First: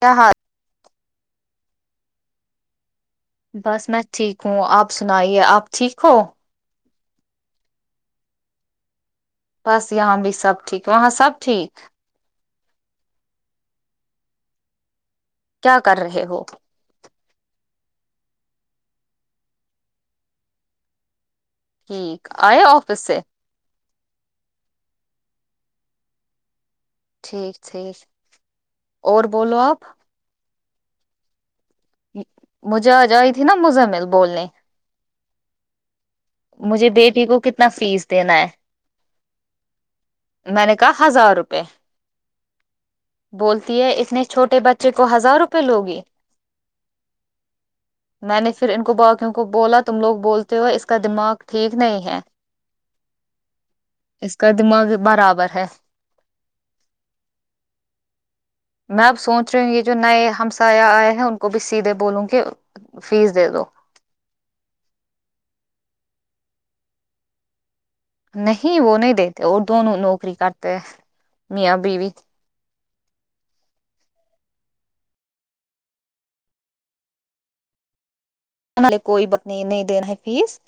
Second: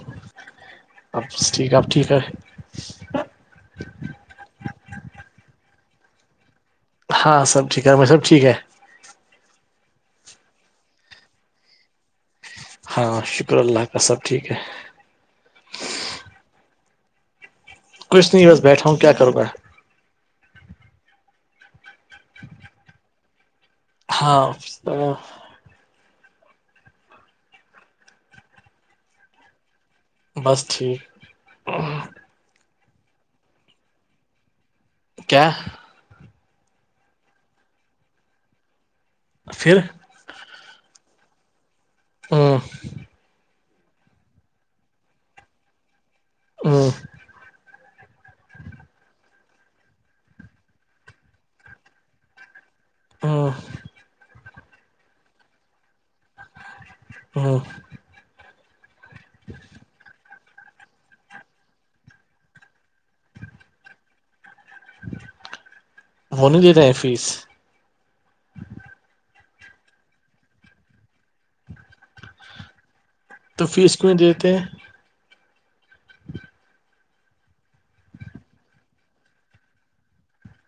کیا ہاں اب ٹھیک اپ ٹھیک ہے بس میں ٹھیک ہوں آپ سنائیے آپ ٹھیک ہو ہاں سبٹھیک ہے ہم بھائی سب ٹھیک ہے بس یہاں بھی سب ٹھیک وہاں سب ٹھیک ہاں شکر اللہ کا سب ٹھیک ہے کیا کر رہے ہو کچھ نہیںی ہوس بیٹھا ہوں کیا کر ب گا ٹھیک آئے آفس سے ہاں ٹھیک ٹھیک اور بولو آپ بس ٹھیک مجھے آ جائی تھی نا مزمل بولنے کیا مجھے بیٹی کو کتنا فیس دینا ہے پھر میں نے کہا ہزار روپے ہاں بولتی ہے اتنے چھوٹے بچے کو ہزار روپے لوگی ہ [unintelligible] میں نے پھر ان کو باقیوں کو بولا تم لوگ بول ہوئے اس کا دماغ ٹھیک نہیں ہے ہاں اس کا دماغ برابر ہے ہاں میں اب سوچ رہی ہوں گی جو نئے ہم سایہ آئے ہیں ان کو بھی سیدھے بولوں گے فیس دے دو وہ نہیں دے رہے ہیں فیس نہیں وہ نہیں دیتے اور دونوں نوکری کرتے ہیں میاں بیوی تو فیس کیوں میں دیتے ہیں ان نے کوئی ب نہیں نہیں دین ہے فیس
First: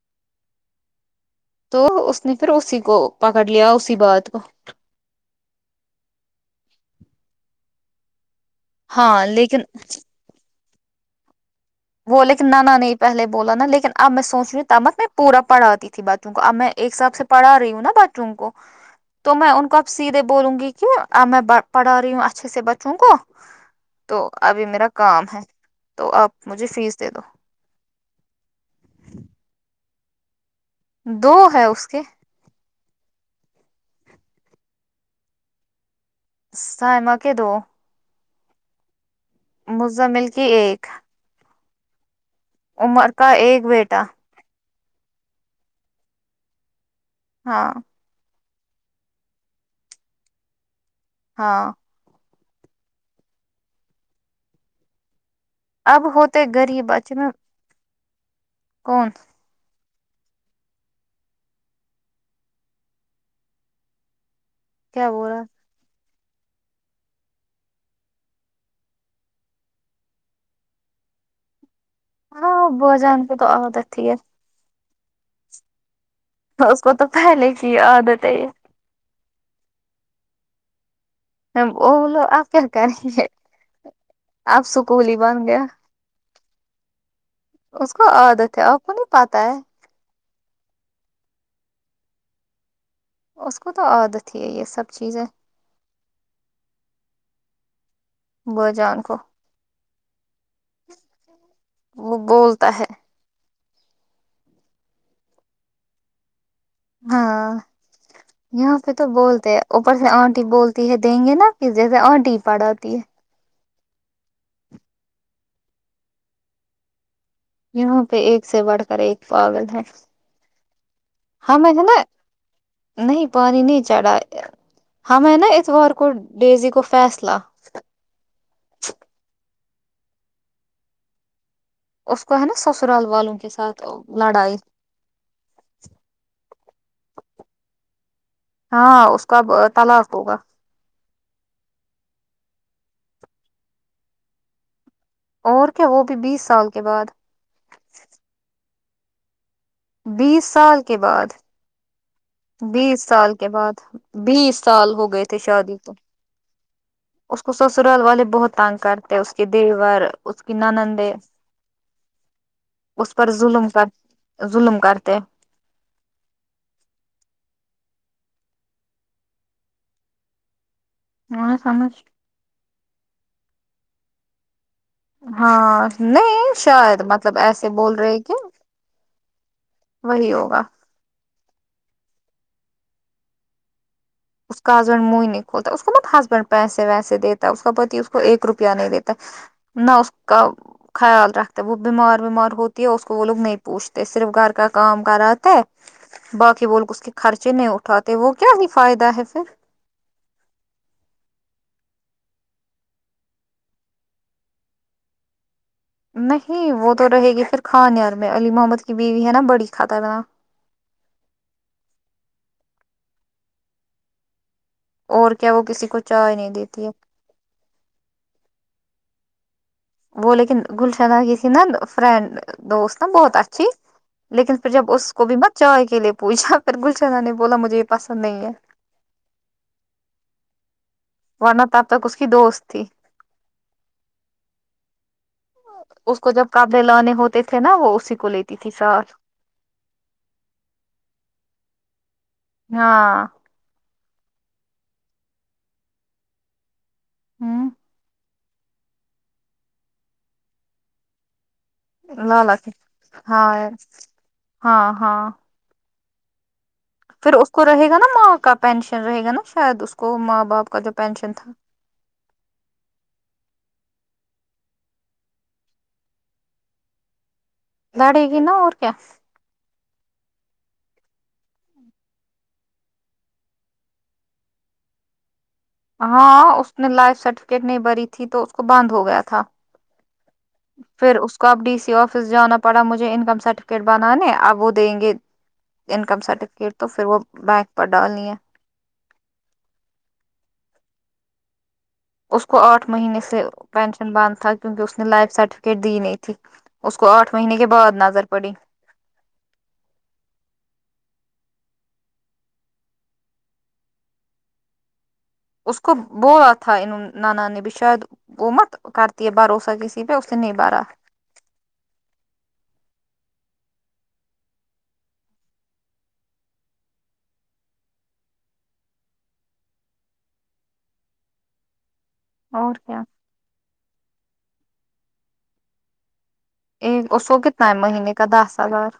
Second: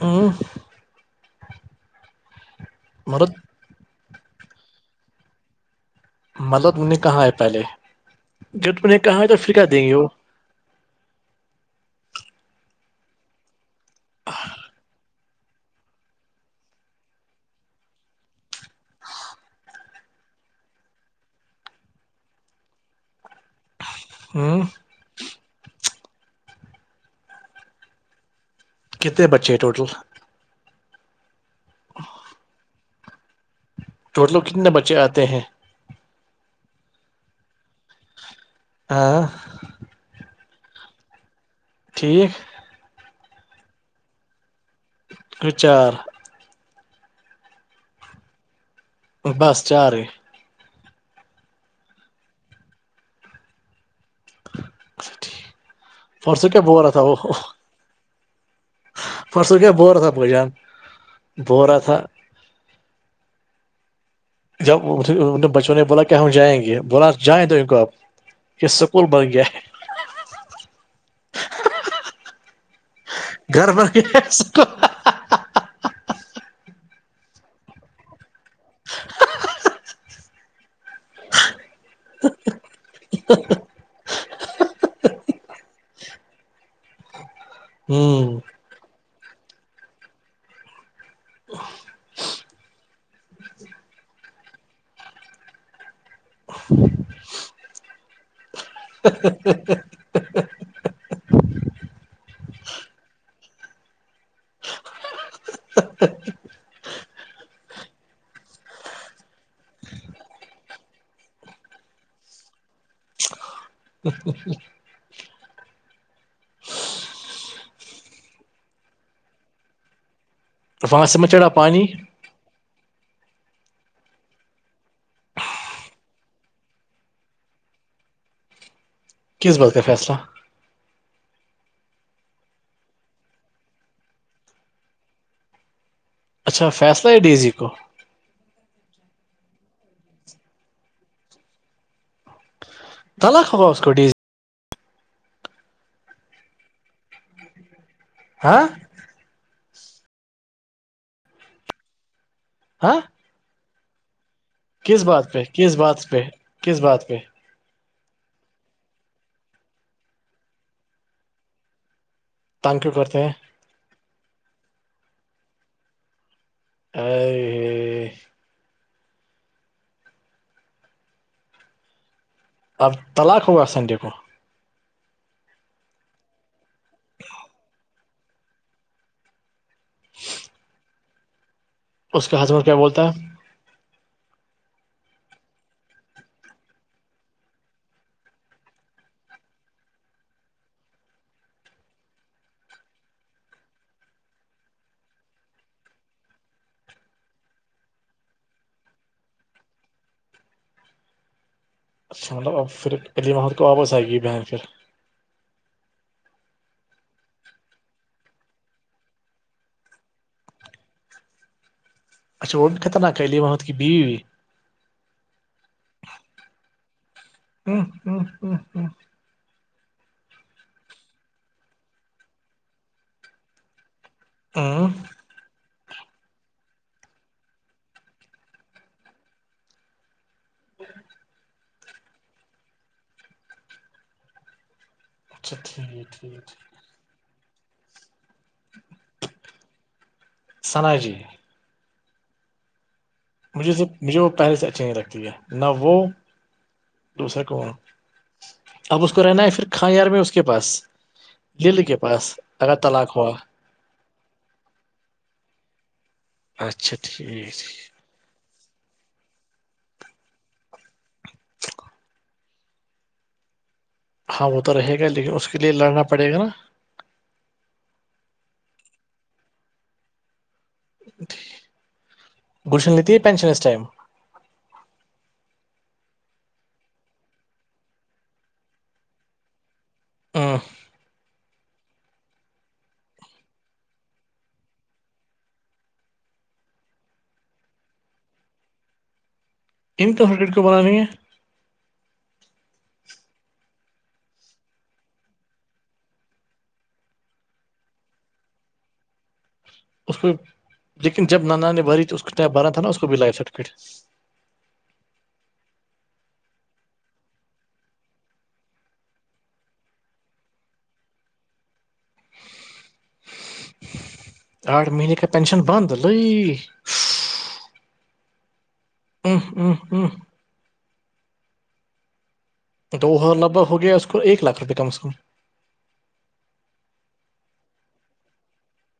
ہوں تو اس نے پھر اسی کو مرد پکڑ لیا اسی بات کو ملب نے کہاں ہے پہلے ج ت نے کہاںا ہاں ہے تو پھر لیکن کر دیں گے وہ وہ لیکن نہیں پہلے بولا نا لیکن اب میں سوچی تامک میں پورا پڑاتی تھی تھی بچوں کو اب میں ایک حساب سے پڑھا رہی ہوں نا بچوں کو تو میں ان کو اب سیدھے بولوں گی کہ میں پڑھا رہی ہوں اچھے سے بچوں کو تو ہ ابھی میرا کام ہے تو آپ مجھے فیس دے دو کتنے بچے ٹوٹل دو ہے اس کے ٹوٹلو کتنے بچے آتے ہیں سائمہ کہ دو ہاں مزمل کی ایک ٹھیک عمر کا ایک بیٹا ہ چار [inaudible] ہاں بس چار ہی ہاں ا اب ہوتے پرسوں کیا بو رہا غریب تھا اچ وہ میں کون پرسوں کیا ب رہا تھا بئی جان ب رہا تھا جب کیا بول رہا ان بچ [inaudible] نے بولا کیا ہم جائیں گے بولا جائیں تو ان کو اب یہ سکول بن گیا ہے ہاں بجن گھر پر کے [inaudible] اس کو تو پہلے کی عادت ہے وہ بولو آپ کیا کریں گے آپ سکول ہی بن گیا ا [inaudible] اس کو عادت ہے اور کو نہیں پاتا ہے [unintelligible] اس کو تو عادت ہی ہے یہ سب چیزیں بو جا ان کو [unintelligible] ا [inaudible] وہ بولتا ہے ہاں یہاں پہ تو بولتے ہیں اوپر سے آنٹی بولتی ہے دیں گے نا پھر جیسے آنٹی پڑ آی ہے کچھ کچھ کچھ [inaudible] یہاں پہ ایک سے بڑھ کر ایک پاگل ہے وہاں سے میں چڑھا ہاں م پانی جل [inaudible] نہیں پانی نہیں چڑھا ہمیں نا اتوار کو ڈیزی کو فیصلہ کس بات کا فیصلہ اس کو ہے نا سسرال والوں کے ساتھ لڑائی اچھا فیصلہ ہے ڈی سی کو ہاں اس کا تلاق ہوگا [unintelligible] تلاخ خ ہوا اس کو ڈی [unintelligible] اور کیا وہ بھی بیس سال کے بعد ہاں بیس سال کے بعد ہاں بیس سال کے بعد بیس سال کس ہو گئے بات تھے پہ کس شادی تو بات پہ کس بات پہ اس کو سسرال والے بہت تانگ کرتے ہیں اس کے دیور اس کی نانندے تنگ کیوں اس کرتے پر ہیں ظلم کر ظلم کرتے ا [inaudible] ا [inaudible] م نے سمج [inaudible] اب طلاق ہوا سنڈے کو ہاں نہیں شاید مطلب ایسے بول رہے کیا وہی ہوگا اس کا حضمر کیا بولتا ہے [unintelligible] اس کا ہسبینڈ منہ نہیں کھولتا اس کو بہت ہسبینڈ پیسے ویسے دیتا ہے اس کا پتی اس کو ایک روپیہ نہیں دیتا نہ اس کا خیال رکھتے وہ بیمار ومار ہوتی ہے اس کو وہ لوگ نہیں پوچھتے صرف گھر کا کام کراتے باقی بولگ اس کے خرچے نہیں اٹھاتے وہ کیا نہیں فائدہ ہے پھر اچھا مطلب پھر علیمحد کو واپس آئے گی بہن پھر نہیں وہ تو رہے گی پھر کھانیار میں علی محمد کی بیوی ہے نا بڑی خھاترا اچھا وہ بھی خرناک لی ہے وہاں کی بیو ہوی اور کیا وہ کسی کو چائے نہیں دیتی ہے ا ا ا آ وہ لیکن گلشدہ کی تھی نا فرینڈ دوست نا بہت اچھی لیکن پھر ہوں جب اس کو بھی مت چائے کے لیے پوچھا پھر گلشناہ نے بولا مجھے یہ پسند نہیں ہے ہ ورنہ تب تک اس کی دوست تھی اچھا ٹھیک اس کو جب ٹھیک قابڑے لے ہوتے تھے نا وہ اسی کو لیتی تتھی ساات ثنا جی ہاں مجھے صرف مجھے وہ پہلے سے اچھی نہیں لگتی ہے نہ وہ دوسرا کون ہ اب اس کو رہنا ہے پھر کاں یار میں اس کے پاس لل کے ل پاس لک اگر طلاق ہوا ہاں ہاں ہاں اچھا پھر اس ٹھیک کو رہے گا نا ماں کا پینشن رہے گا نا شاید اس کو ماں باپ کا جو پینشن تھا ہاں وہ تو رہے گا لیکن اس کے لیے لڑنا پڑے گا نا داڑے گی نا اور کیا گلشن لیتی ہے پینشن اس ٹائم ہاں اس نے لائف سرٹیفکیٹ نہیں بری تھی تو اس کو بند ہو گیا تھا آ پھر اس کو اب ڈی س آفس جانا پڑا مجھے انکم سرٹیفکیٹ بنانے آپ وہ دیں گے انکم سرٹیفکیٹ تو پھر وہ بینک پر ڈالنی ہے ان تو ہنڈریڈ کو بنانی ہے اس کو آٹھ مہینے سے پینشن بند تھا کیونکہ اس نے لائف سرٹیفکیٹ دی نہیں تھی اس کو آٹھ مہینے کے بعد نظر پڑی اس کو لیکن جب نانا نے بری تھی اس بارا تھا نا اس کو بھی لائف سرٹیفکیٹ اس کو بولا تھا ان نانا نے بھی شاید وہ مت کرتی ہے بھروسہ کسی پہ اسے نہیں بارا آٹھ مہینے کا پینشن بند ہے ل ا ا ہ اور کیا تو وہ لگ بھگ ہو گیا اس کو ایک لاکھ روپئے کم سے کم اس کو کتنا ہے مہینے کا دس ہزار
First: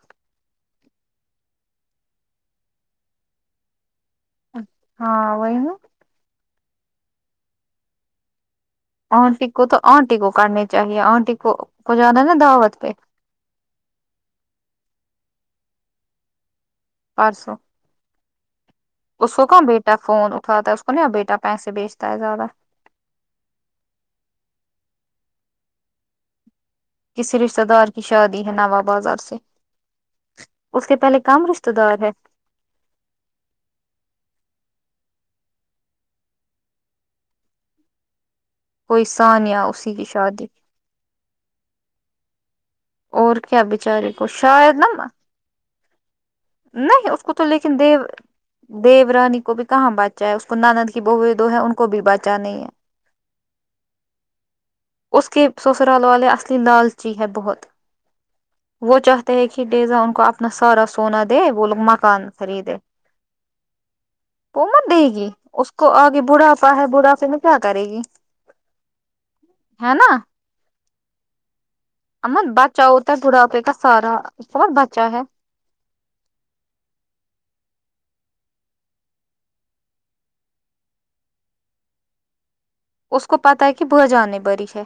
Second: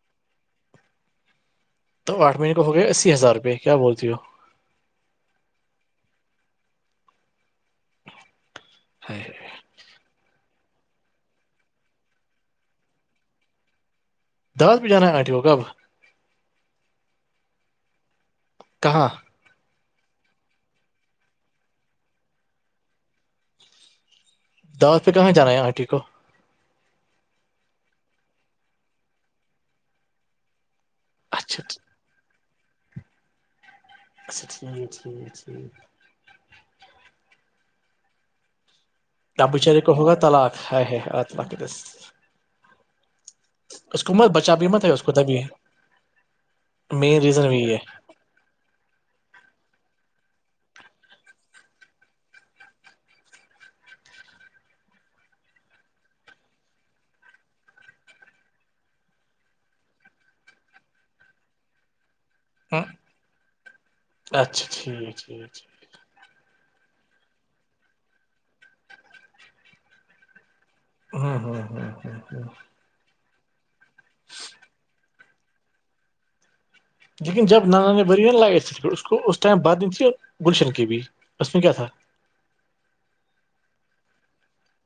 تو آٹ مہینے کا ہو گیا اسی ہزار روپئے کیا بولتی ہو چ ہاں وہئیین آٹی کو تو آٹی کو کاٹنی چاہیے آٹی کو کو زیادہ نا دعوت پہ دس بج جانا ہے آٹیو کاب پرسو کہ اس کو کہاں بیٹا فون اٹھاتا ہے اس کو نہیں بیٹا پیسے بیچتا ہے زیادہ دعوت پہ کہاں جانا ہے آٹی کو کسی رشتے دار کی شادی ہے نو بازار سے اس کے پہلے کم اچھا رشتے دار ہے اچھا ٹھیک ہے ٹھیک ٹھیک کوئی آپ سانیہ بیچارے کو اسی کی ہوگا شادی طلاق ہے ہے اللہ اور کیا [inaudible] اس بچارے کو مت بچا بھی شاید مت ہے اس نا کو تبھی ہے [inaudible] نہیں اس کو تو یہی ہے لیکن دیو دیو رانی کو بھی کہاں بانچا ہے اس کو نانند کی بہ دو ہے ان کو بھی بچا نہیں ہے [inaudible] اس کے سسرال والے اصلی لالچی ہے بہت وہ چاہتے ہے کہ ڈیزا ان کو اپنا سارا سونا د وہ لوگ مکان خرید ہے ہوں، اچھا وہومن دے ٹھیک گی ٹھیک ٹھیک۔ اس کو کو آگ بڑھاپا ہے بڑھا پے میں کیا کرے گی ہے نا ہاں ہاں ہاں ام بچاؤ ہوتا ہے تھوڑا پہ کا سارا بہت بچاؤ ہے [inaudible] لیکن جب نانان نے بری ن ل پ اس کو اس ٹائم بد نہیں تھی گلشن کی بھی اس میں کیا تھا [inaudible] اس کو پتا ہے کہ بو جان نہیں بڑی ہے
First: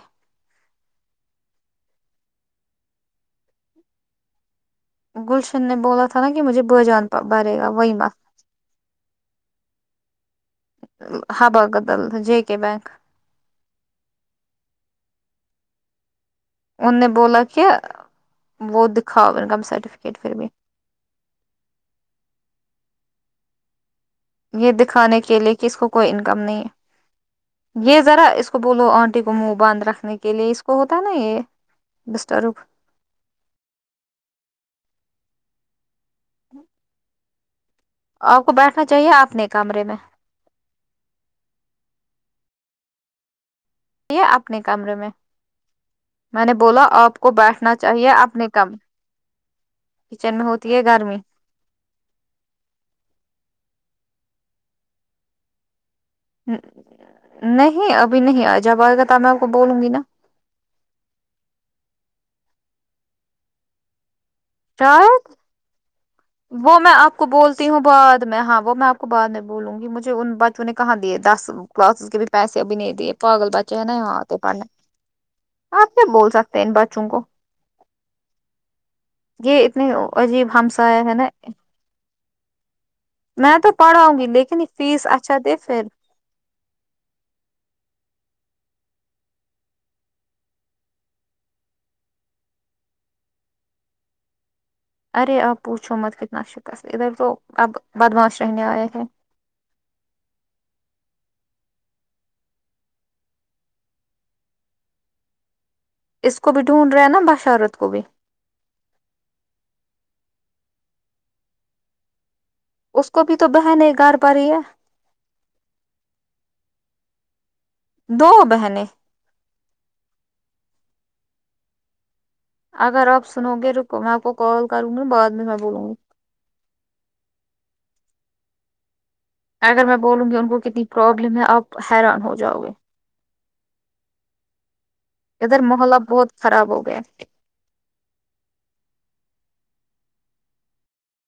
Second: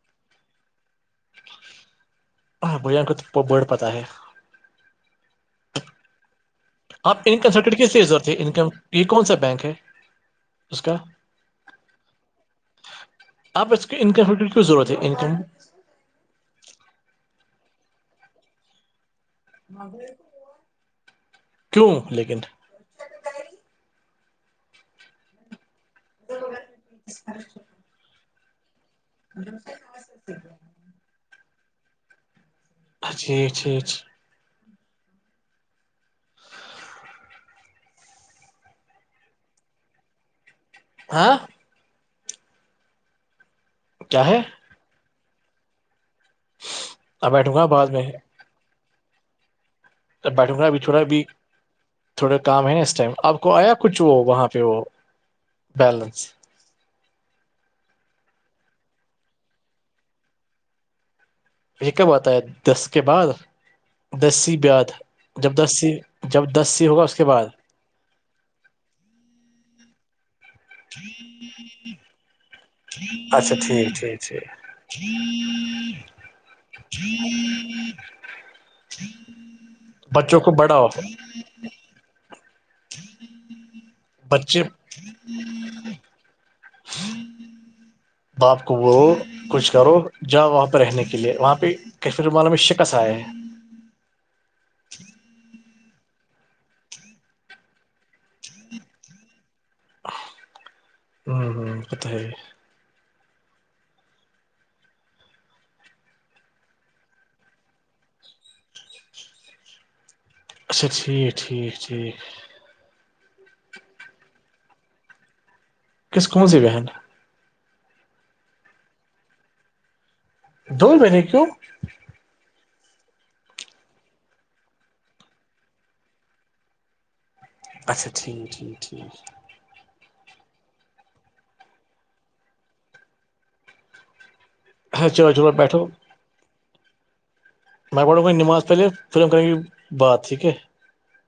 ہاں بھں کو تو بڑ پتہ ہے [inaudible] گلشن نے بولا تھا نا کہ مجھے ب جان آپ انکم برے گا سرٹیفکیٹ وہی کی مت [inaudible] ضرورت ہے انکم یہ کون سا بینک ہے اس کا ہ بگد ال جے کے بنک [unintelligible] آپ اس کے انکم فیکٹر کیوں ضرورت ہے انکم [inaudible] ان نے بولا کہ وہ دکھا کیوں لیکن یہ دکھانے کے لیے کہ اس کو کوئی انکم نہیں ہے یہ ذرا اس کو بولو آنٹی کو کو منہ باندھ رکھنے کے لیے اس کو ہوتا نا یہ ڈسٹرب [inaudible] اچ اا اچھا اچھا ہ [inaudible] آپ کو بیٹھنا چاہیے آپ نے کمرے میں ہاں یہ کیا ہے اپنے کمرے میں میں نے بولا آپ کو اب بیٹھوں گا بیٹھنا بعد میں چاہیے اپنے کم اب کچن میں بیٹھوں گا ہوتی ابھی ہے تھوڑا گرمی بھی تھوڑا کام ہے نا اس ٹائم آپ کو آیا کچھ وہ وہاں پہ وہ بیلنس نہیں ابھی نہیں آ جب آئے گا توب میں آپ کو بولوں گی نا یہ کب آتا ہے دس کے بعد دسی بعد شاید جب دس [inaudible] جب دس وہ سی میں ہوگا اس آپ کے کو بعد بولتی ہوں بد میں ہاں وہ میں آپ کو بع میں بولوں گی مجھے ان بچ [unintelligible] نے کہاں دیے دس کلاسز کے بھی پیسے ابھی نہیں دیے پاگل اچھا بچے ہیں ٹھیک نا ٹھیک یہاںتے پڑھنے [inaudible] آپ کیا بول سکتے ہیں ان بچوں کو یہ اتنی بچوں کو عجیب بڑا ہمسا آف ہے نا میں تو پڑھاؤں گی لیکن بچے فیس اچھا دے پھر باپ کو وہ کچھ کرو جاؤ وہاں پہ رہنے کے لیے وہاں پہ کیفھر مانا میں شکص آئے ہے [inaudible] ارے آپ پوچھو مت کتنا شکست ادھر تو اب بدماش رہنے آئے ہیں ہاں ہاں بتائے اس کو بھی ڈھونڈ رہے ہیں نا باشرت کو بھی اچھا ٹھیک ٹھیک ٹھیک اس کو بھی تو بہن نہیں گاڑ پا رہی ہے کس کون سی بہن ہے دو بہنیں دو بہنیں کیوں اگر آپ سنو گے تو میں آپ کو کال کروں گا بعد میں میں بولوں گی اچھا ٹھیک ٹھیک ٹھیک اگر میں بولوں گی ان کو کتنی پروابلم ہے آپ حیران ہو جاؤ گے ہاں چلو چلو اد بیٹھو محلہ بہت خراب ہو گیا میں پڑھوگا نماز پہلے پھر ہم کریں گ یہ بات ٹھیک ہے